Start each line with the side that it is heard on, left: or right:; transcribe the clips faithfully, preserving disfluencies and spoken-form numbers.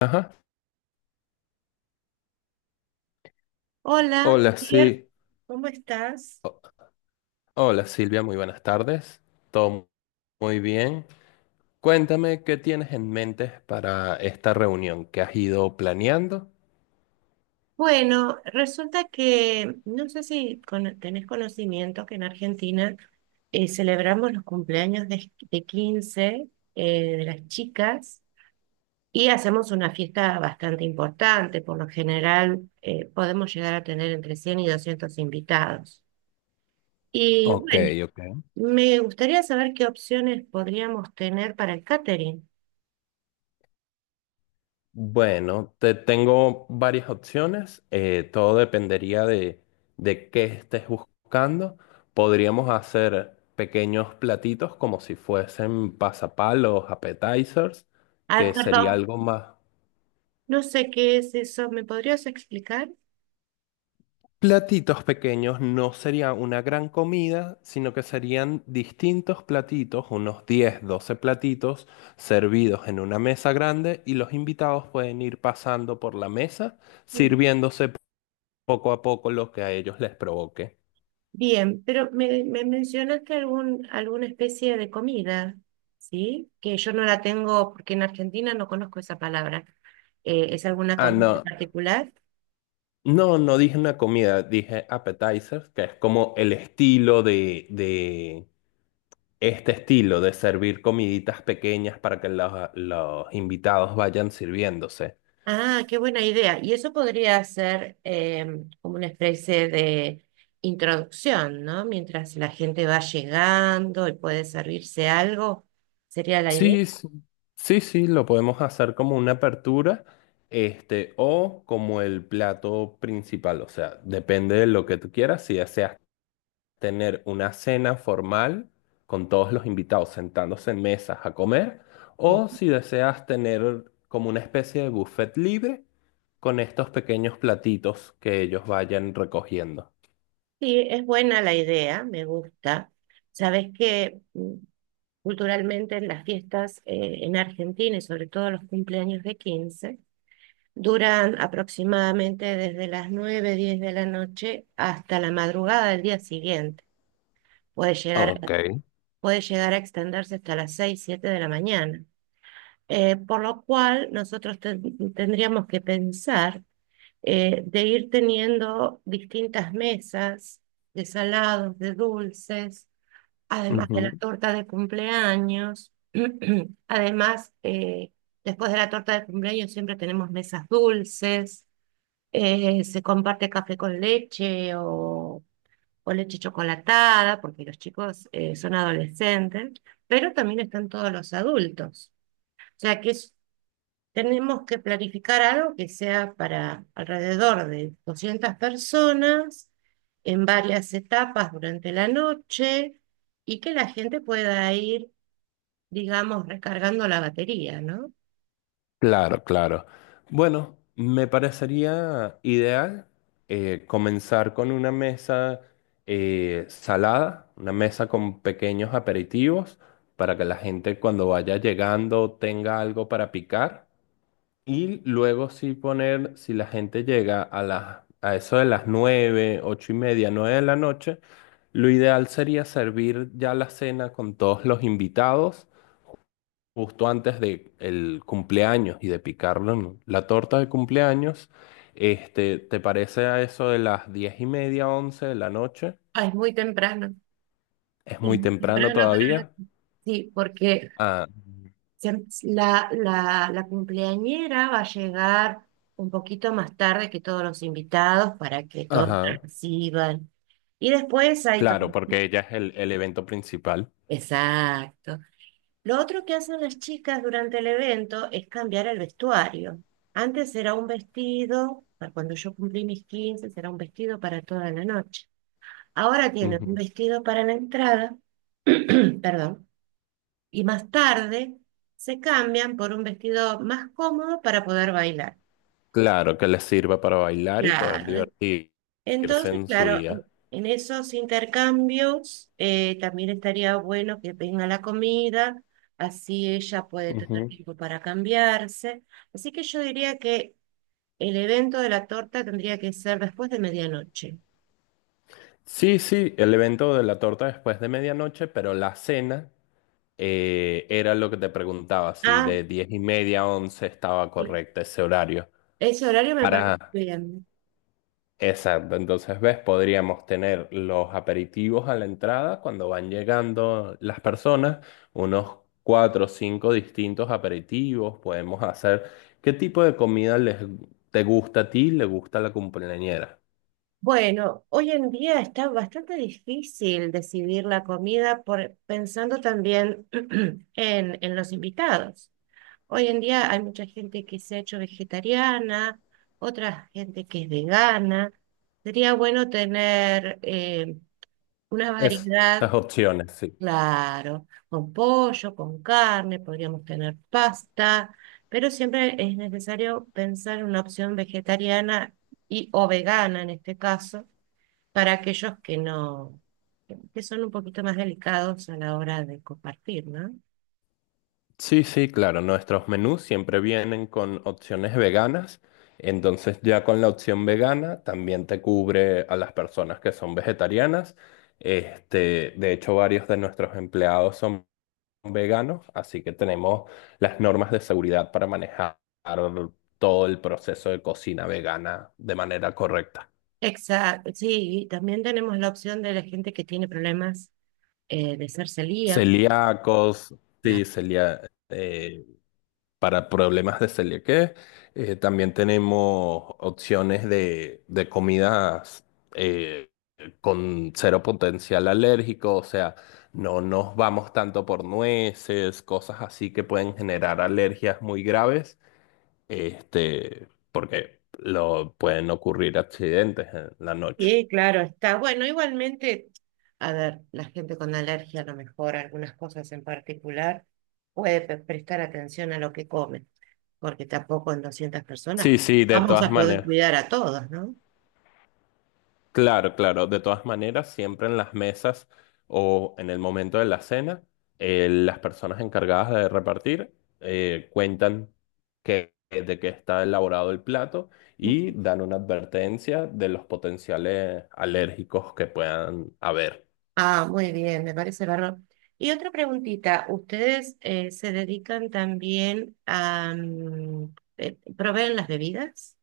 left: Ajá.
right: Hola,
left: Hola,
right: Pierre,
left: sí.
right: ¿cómo estás?
left: O- Hola, Silvia, muy buenas tardes. Todo muy bien. Cuéntame qué tienes en mente para esta reunión que has ido planeando.
right: Bueno, resulta que no sé si cono- tenés conocimiento que en Argentina eh, celebramos los cumpleaños de, de quince eh, de las chicas y hacemos una fiesta bastante importante. Por lo general eh, podemos llegar a tener entre cien y doscientos invitados. Y
left: Ok,
right: bueno,
left: ok.
right: me gustaría saber qué opciones podríamos tener para el catering.
left: Bueno, te tengo varias opciones. Eh, todo dependería de, de qué estés buscando. Podríamos hacer pequeños platitos como si fuesen pasapalos, appetizers,
right: Ah,
left: que sería
right: perdón,
left: algo más.
right: no sé qué es eso. ¿Me podrías explicar?
left: Platitos pequeños no sería una gran comida, sino que serían distintos platitos, unos diez, doce platitos servidos en una mesa grande y los invitados pueden ir pasando por la mesa, sirviéndose poco a poco lo que a ellos les provoque.
right: Bien, pero me, me mencionaste algún, alguna especie de comida, ¿sí? Que yo no la tengo porque en Argentina no conozco esa palabra. Eh, ¿es alguna
left: Ah,
right: comida en
left: no,
right: particular?
left: no, no dije una comida, dije appetizers, que es como el estilo de, de este estilo de servir comiditas pequeñas para que los los invitados vayan sirviéndose.
right: Ah, qué buena idea. Y eso podría ser em, como una especie de introducción, ¿no? Mientras la gente va llegando y puede servirse algo, sería la idea.
left: Sí, s- sí, sí, lo podemos hacer como una apertura, este, o como el plato principal, o sea, depende de lo que tú quieras, si deseas tener una cena formal con todos los invitados sentándose en mesas a comer,
right: Sí,
left: o si deseas tener como una especie de buffet libre con estos pequeños platitos que ellos vayan recogiendo.
right: sí, es buena la idea, me gusta. Sabes que culturalmente, en las fiestas eh, en Argentina y sobre todo los cumpleaños de quince, duran aproximadamente desde las nueve diez de la noche hasta la madrugada del día siguiente. Puede
left: Ok.
right: llegar, puede llegar a extenderse hasta las seis siete de la mañana. Eh, por lo cual, nosotros ten- tendríamos que pensar eh, de ir teniendo distintas mesas de salados, de dulces además de la torta de cumpleaños. Además, eh, después de la torta de cumpleaños siempre tenemos mesas dulces, eh, se comparte café con leche o, o leche chocolatada, porque los chicos eh, son adolescentes, pero también están todos los adultos. O sea que es, tenemos que planificar algo que sea para alrededor de doscientas personas en varias etapas durante la noche y que la gente pueda ir, digamos, recargando la batería, ¿no?
left: Claro, claro. Bueno, me parecería ideal eh, comenzar con una mesa eh, salada, una mesa con pequeños aperitivos para que la gente cuando vaya llegando tenga algo para picar y luego sí poner, si la gente llega a las, a eso de las nueve, ocho y media, nueve de la noche, lo ideal sería servir ya la cena con todos los invitados justo antes de el cumpleaños y de picarlo en la torta de cumpleaños, este, ¿te parece a eso de las diez y media, once de la noche?
right: Ah, es muy temprano.
left: ¿Es
right: Sí,
left: muy
right: muy
left: temprano
right: temprano para la-
left: todavía?
right: sí, porque
left: Ah,
right: se- la, la, la cumpleañera va a llegar un poquito más tarde que todos los invitados para que todos
left: ajá,
right: reciban. Y después hay todo.
left: claro, porque ya es el, el evento principal.
right: Exacto. Lo otro que hacen las chicas durante el evento es cambiar el vestuario. Antes era un vestido, para cuando yo cumplí mis quince era un vestido para toda la noche. Ahora tienen un
left: Ujú.
right: vestido para la entrada, perdón, y más tarde se cambian por un vestido más cómodo para poder bailar.
left: Claro, que les sirva para bailar y poder
right: Claro,
left: divertirse
right: entonces,
left: en su
right: claro, en,
left: día.
right: en esos intercambios eh, también estaría bueno que venga la comida, así ella puede tener
left: Ujú.
right: tiempo para cambiarse. Así que yo diría que el evento de la torta tendría que ser después de medianoche.
left: Sí, sí, el evento de la torta después de medianoche, pero la cena. Eh, era lo que te preguntaba, si
right: Ah,
left: de diez y media a once estaba
right: sí,
left: correcto ese horario.
right: ese horario me parece
left: Para,
right: bien.
left: exacto, entonces ves, podríamos tener los aperitivos a la entrada cuando van llegando las personas, unos cuatro o cinco distintos aperitivos, podemos hacer qué tipo de comida les, te gusta a ti, le gusta a la cumpleañera.
right: Bueno, hoy en día está bastante difícil decidir la comida por, pensando también en, en los invitados. Hoy en día hay mucha gente que se ha hecho vegetariana, otra gente que es vegana. Sería bueno tener eh, una
left: Esas
right: variedad,
left: opciones, sí.
right: claro, con pollo, con carne, podríamos tener pasta, pero siempre es necesario pensar en una opción vegetariana y o vegana en este caso, para aquellos que no, que son un poquito más delicados a la hora de compartir, ¿no?
left: Sí, sí, claro. Nuestros menús siempre vienen con opciones veganas. Entonces ya con la opción vegana también te cubre a las personas que son vegetarianas. Este, de hecho, varios de nuestros empleados son veganos, así que tenemos las normas de seguridad para manejar todo el proceso de cocina vegana de manera correcta.
right: Exacto, sí, y también tenemos la opción de la gente que tiene problemas eh, de ser celíaca.
left: Celíacos, sí, celíacos para problemas de celiaquía. Eh, también tenemos opciones de, de comidas eh, con cero potencial alérgico, o sea, no nos vamos tanto por nueces, cosas así que pueden generar alergias muy graves, este, porque lo, pueden ocurrir accidentes en la noche.
right: Y claro, está bueno, igualmente, a ver, la gente con alergia a lo mejor, algunas cosas en particular, puede pre- prestar atención a lo que come, porque tampoco en doscientas personas
left: Sí, sí, de
right: vamos
left: todas
right: a poder
left: maneras.
right: cuidar a todos, ¿no?
left: Claro, claro. De todas maneras, siempre en las mesas o en el momento de la cena, eh, las personas encargadas de repartir eh, cuentan que, de qué está elaborado el plato y dan una advertencia de los potenciales alérgicos que puedan haber.
right: Ah, muy bien, me parece bárbaro. Y otra preguntita, ¿ustedes eh, se dedican también a... mm, eh, proveen las bebidas?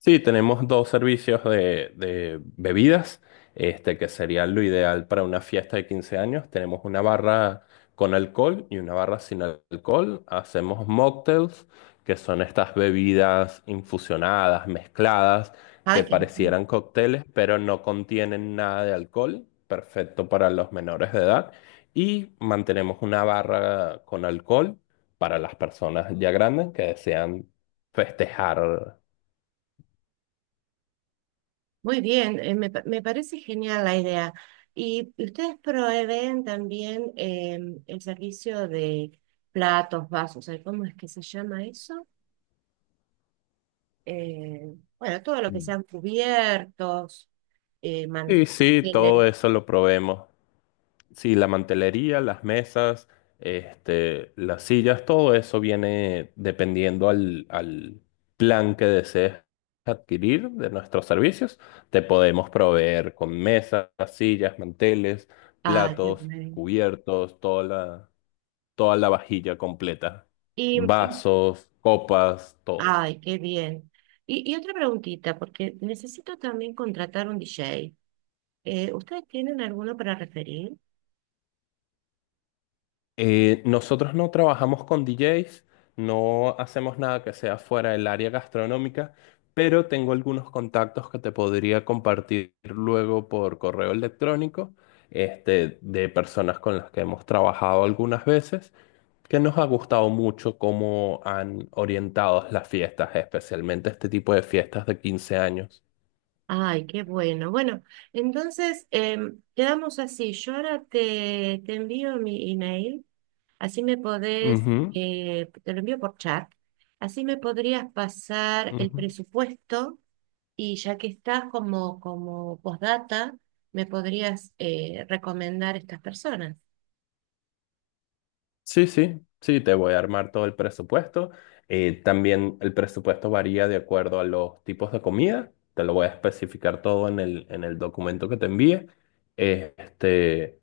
left: Sí, tenemos dos servicios de, de bebidas, este, que sería lo ideal para una fiesta de quince años. Tenemos una barra con alcohol y una barra sin alcohol. Hacemos mocktails, que son estas bebidas infusionadas, mezcladas,
right: Ay,
left: que
right: qué-
left: parecieran cócteles, pero no contienen nada de alcohol, perfecto para los menores de edad. Y mantenemos una barra con alcohol para las personas ya grandes que desean festejar.
right: muy bien, eh, me, pa- me parece genial la idea. ¿Y ustedes proveen también em, el servicio de platos, vasos? Ay, ¿cómo es que se llama eso? Eh, bueno, todo lo que sean cubiertos, eh,
left: Sí, sí,
right: manteles.
left: todo eso lo probemos. Sí, la mantelería, las mesas, este, las sillas, todo eso viene dependiendo al, al plan que desees adquirir de nuestros servicios. Te podemos proveer con mesas, sillas, manteles,
right: Ay, qué
left: platos,
right: bien.
left: cubiertos, toda la, toda la vajilla completa,
right: Y, y-
left: vasos, copas, todo.
right: ay, qué bien. Y, y otra preguntita, porque necesito también contratar un D J. Eh, ¿ustedes tienen alguno para referir?
left: Eh, nosotros no trabajamos con D Jotas, no hacemos nada que sea fuera del área gastronómica, pero tengo algunos contactos que te podría compartir luego por correo electrónico, este, de personas con las que hemos trabajado algunas veces, que nos ha gustado mucho cómo han orientado las fiestas, especialmente este tipo de fiestas de quince años.
right: Ay, qué bueno. Bueno, entonces em, quedamos así. Yo ahora te, te envío mi email, así me podés,
left: Ujú,
right: eh, te lo envío por chat, así me podrías pasar el
left: ujú.
right: presupuesto y ya que estás como, como postdata, me podrías eh, recomendar estas personas.
left: Sí, sí, sí, te voy a armar todo el presupuesto. Eh, también el presupuesto varía de acuerdo a los tipos de comida. Te lo voy a especificar todo en el, en el documento que te envíe. Eh, Este,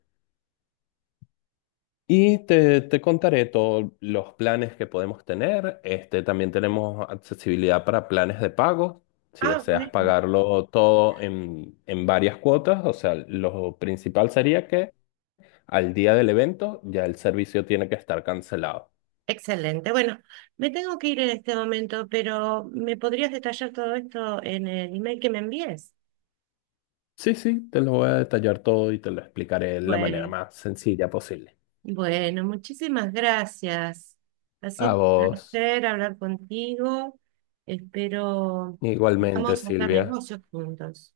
left: y te, te contaré todos los planes que podemos tener. Este, también tenemos accesibilidad para planes de pago. Si
right: Ah,
left: deseas
right: bueno.
left: pagarlo todo en, en varias cuotas, o sea, lo principal sería que al día del evento ya el servicio tiene que estar cancelado.
right: Excelente. Bueno, me tengo que ir en este momento, pero ¿me podrías detallar todo esto en el email que me envíes?
left: Sí, sí, te lo voy a detallar todo y te lo explicaré de la manera
right: Bueno.
left: más sencilla posible.
right: Bueno, muchísimas gracias. Ha
left: A
right: sido un
left: vos,
right: placer hablar contigo. Espero
left: igualmente,
right: vamos a hacer
left: Silvia.
right: negocios juntos.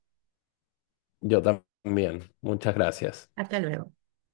left: Yo también. Muchas gracias.
right: Hasta luego.